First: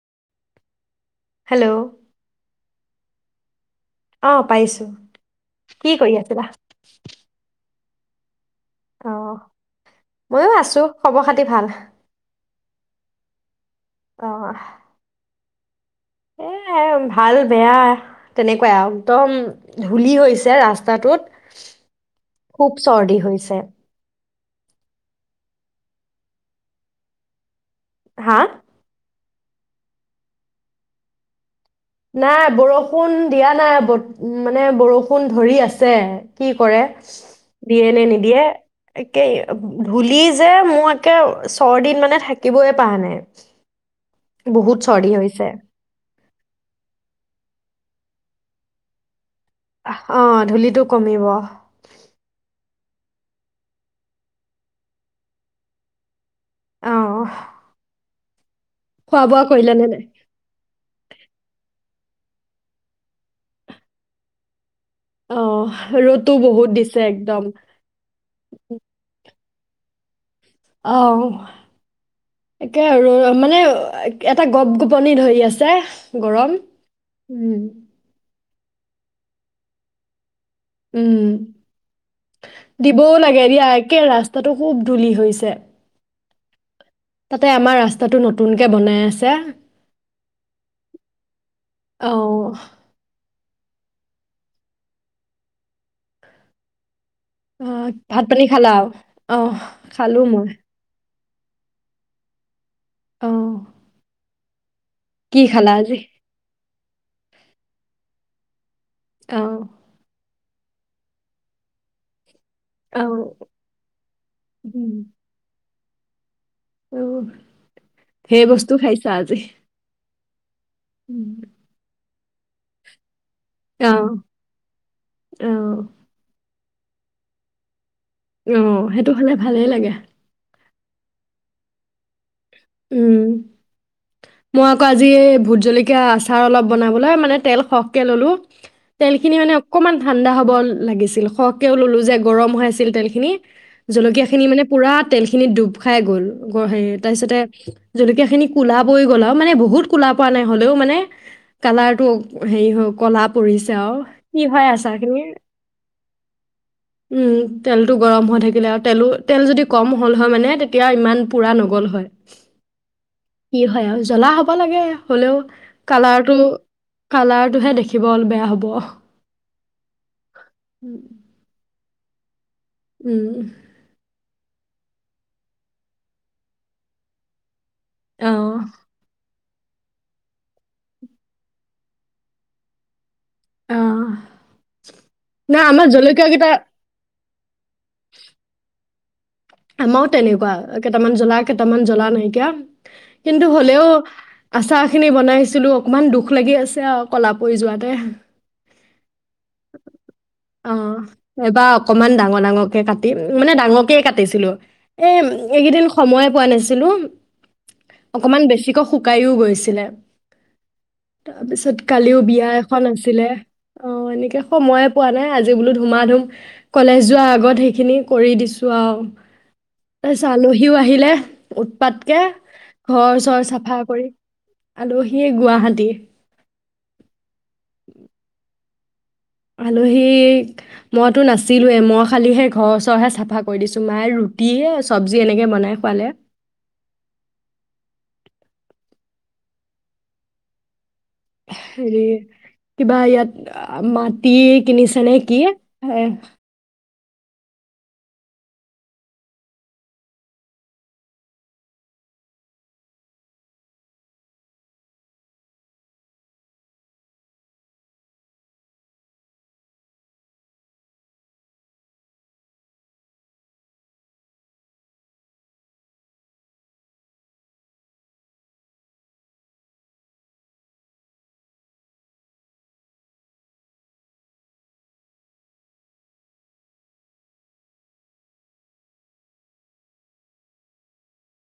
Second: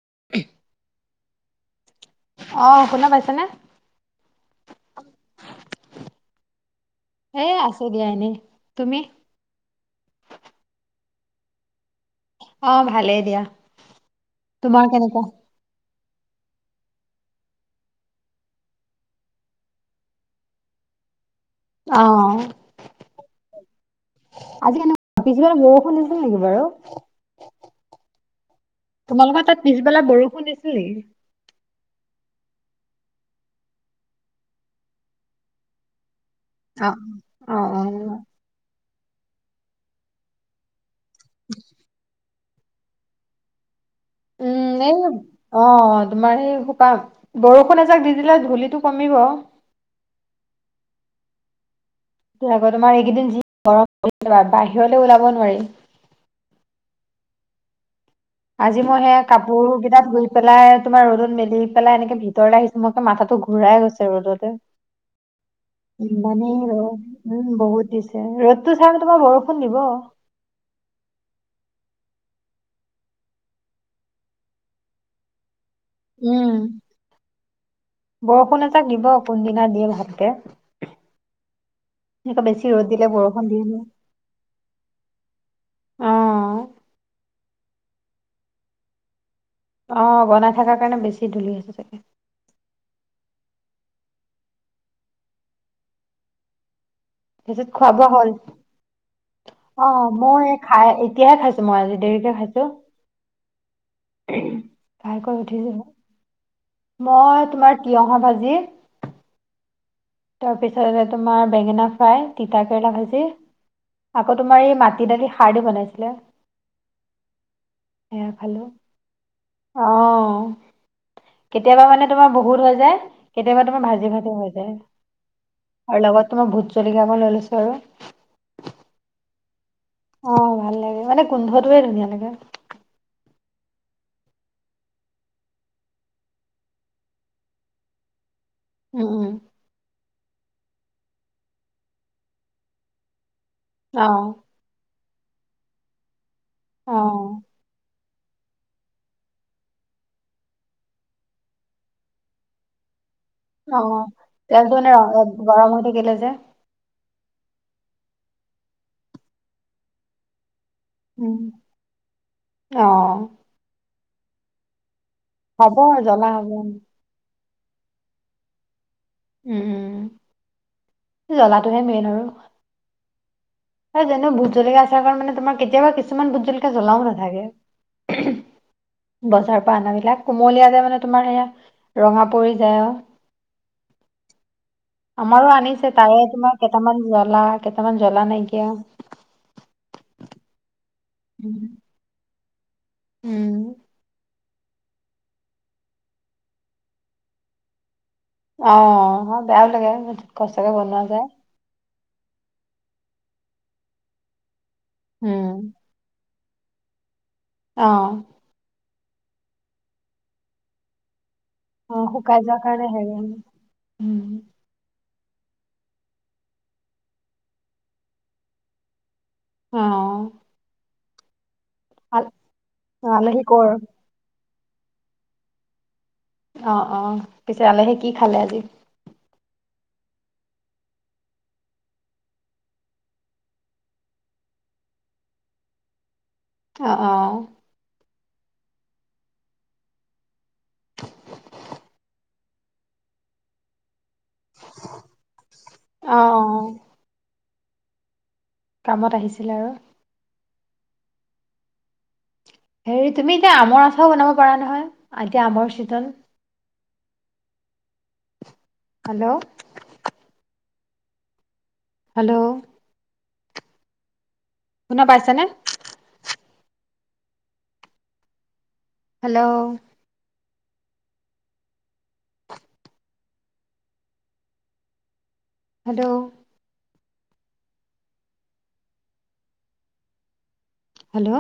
[inaudible] Hello. অ শুনা পাইছেনে? অ পাইছোঁ কি কৰী আছিলা? ই দিয়া এনেই। তুমি অঅহ মইয়ো আছোঁ। খবৰ খাতি ভাল? অ ভালেই দিয়া। তোমা কেনেকুৱা? এ এ ভাল বেয়াহ তেনেকুৱাই আও একদম ধূলি হৈছে ৰাস্তাটোত অ খুব চৰ্দি হৈছে। আজি কেনে-ৱা? পিছবেলা বৰষুণ দিছিল নিকি বাৰু? হা? তোমালোকৰ তাত পিছবেলা বৰষুণ দিছিল নেকি? নাই বৰষুণ দিয়া নাই। বত মানে বৰষুণ ধৰি আছে কি কৰে! অ অ অ দিয়ে নে নিদিয়ে। একেই। ধূলি যে মো একে চৰ দিন মানে থাকিবয়ই পৰা নাই। উম। বহুত এই ব। চৰ্দি হৈছে অ অ তোমাৰ হেই সোপা বৰষুণ এজাক দি দিলে ধূলিটো কমিব। অ অ ধূলিটো কমিব। ইয়া আগ তোমাৰ এইকেইদিন যিহে গৰম পৰিছে তোমাৰ বাহিৰলে ওলাব নোৱাৰি। আও অ অ হ। আজি মই হেই কাপোৰ নাই কেইটা ধুই পেলাই তোমাৰ ৰ'দত মেলি পেলাই এনেকে ভিতৰলে আহিছো মই মাথাটো ঘূৰাই গৈছে ৰ'দতে। অ ৰ'দো বহুত ইমানেই ৰ'দ। দিছে একদম উম, বহুত দিছে। ৰ'দটো চাই পেল তোমাৰ বৰষ শুন নিব অ অ অও। একে আৰু মানে অ এটা গপ গপনি ধই আছে। উ উ গৰম ম। উম বৰষুণ এ তাক দিব, কোনদিনা দিয়ে ভাতকে। উম, ৰ'দ দিলে দিবও বৰষুণ লাগে দিয়ে দিয়া ন। একে ৰাস্তাটো সুব ধূলি হৈইছে। অ', তাতে আমা ৰাস্তাটো নতুনকে বনাই আছে অ' বনাই থাকা কাৰণে বেছি ধূলি হৈছে চাগে। অ তাৰপিছত খোৱা অ' বোৱা ভাত হ'ল? পানী খালা আও! অহ অ', খালো মই। খাই এতিয়াহে খাইছো মই আজি। দেৰিকে খাইছো। অ ইনঅডিবল [unintelligible] খায় কি কৰি খালা উঠিছোঁহে। আজি মই! তোমাৰ তিয়ঁহৰ ভাজি অ' তাৰপিছতে তোমাৰ বেঙেনা ফ্ৰাই তিতা কেৰেলা অ ভাজি, তাতে আকৌ তোমাৰ এই উম, মাটি দালি সাৰ দি বনাই [unintelligible] অ, ধেই বস্তু খাইছা আজি। উ। উম, কেতিয়াবা মানে তোমাৰ বহুত হৈ যায়। কেতিয়াবা তোমাৰ অ ভাজি ভাতো হৈ যায়। অ। আৰু লগত ভোট জলকীয়া অকন লৈ লৈছো আৰু। অ, সেইটো হলে ভালেই লাগে। অ, ভাল লাগে মানে গোন্ধটোয়ে ধুনীয়া লাগে। উম, মই আকৌ আজি এই ভোট জলকীয়া আচাৰ অলপ বনাবলে মানে তেল সহকে ললো উম তেল উম খিনি মানে অকমান ঠাণ্ডা হ'ব ল-লাগিছিল সহকেও ললো যে গৰম হৈ আছিল তেল খিনি। অ জলকীয়া খিনি মানে পুৰা তেল খিনিত ডুব খাই গ'ল। গ, হে, অ তাৰপিছতে। জলকীয়া খিনি কোলা পৰি গ'ল আৰু মানে বহুত কোলা পোৱা নাই হ'লেও মানে কালাৰটো হেৰি হৈ কলাপ অ, তেল তো এনে অলপ গৰম হৈ থাকিলে যে। উম, তেলটো গৰম হৈ থাকিলে আৰু তেলো, তেল যদি কম হ'ল হয় মানে তে এতিয়া ইমান উম পুৰা নগল হয়। অ। কি আৰু জ্বলা হ'ব লাগে। হ'লেও হ'ব জ্বলা কালাৰটো, হ'ব উম কালাৰ টোহে দেখিব অল বেয়া হ'ব অ। উম, উম। জ্বলাটোহে মে আৰু। উম। হয় জানো ভোট জলকাীয়া আচাৰ কাৰণ মানে তোমাৰ কেতিয়াবা কিছুমান ভোট জলকীয়া জ্বলাও নাথাকে। অঁ বজাৰ [unintelligible] বিলাক কুমলিয়া যে মানে তোমাৰ সেয়া ৰঙা পৰি যায় অ। অ। আমাৰো আনিছে তাৰে তোমাৰ কেইটামান জ লা। কেইটামান জ্বলা নাইকিয়া। আমাৰও তেনেকুৱা কেইটামান জ্বলা উম, কেইটামান জ্বলা নাইকিয়া কিন্তু উম, হলেও আচাৰ খিনি বনাইছিলো অকনমান দুখ লাগি আছে আৰু কলা পৰি যোৱাতে। অ' বেয়াও লাগে কষ্টকে বনোৱা যায়। অকনমান ডাঙৰ, ডাঙৰ কে কাটিম। মানে ডাঙৰকে কাটি ছিলো। এ উম। এইকেইদিন সময়ে পোৱা নাছিলো। অ' অকমান বেছি শুকাইও গৈছিলে। তাৰপিছত অ' কালিও শুকাই বিয়া যোৱাৰ এখন কাৰণে হেৰি আছিলে, অ', উম এনেকে সময়ে পোৱা নাই আজি বোলো ধুমা ধুম কলেজ যোৱাৰ আগত সেইখিনি কৰি দিছোঁ আউ। অ' আলহীও আহিলে উৎপাতকে আল ঘৰ আলহী চৰ কৰ চাফা কৰি আলহীয়ে গুৱাহাটীৰ। অ' অ' পিছে আলহী কি খালে আজি? আলহীক, মইতো নাছিলোৱেই, মই খালি সেই ঘৰৰ ওচৰহে চাফা কৰি দিছোঁ, মায়ে ৰুটিয়ে, চব্জি এনেকে বনাই খুৱালে। অ', অ'। হেৰি কিবা ইয়াত মাত তি কিনিছ নে কি এ অ' অ' কামত আহিছিল আৰু হেৰি, তুমি এতিয়া আমৰ আচাৰ বনাব পাৰা নহয়, এতিয়া আমৰ চিজন। হেল্ল' হেল্ল' শুনা পাইছা নে? Hello hello hello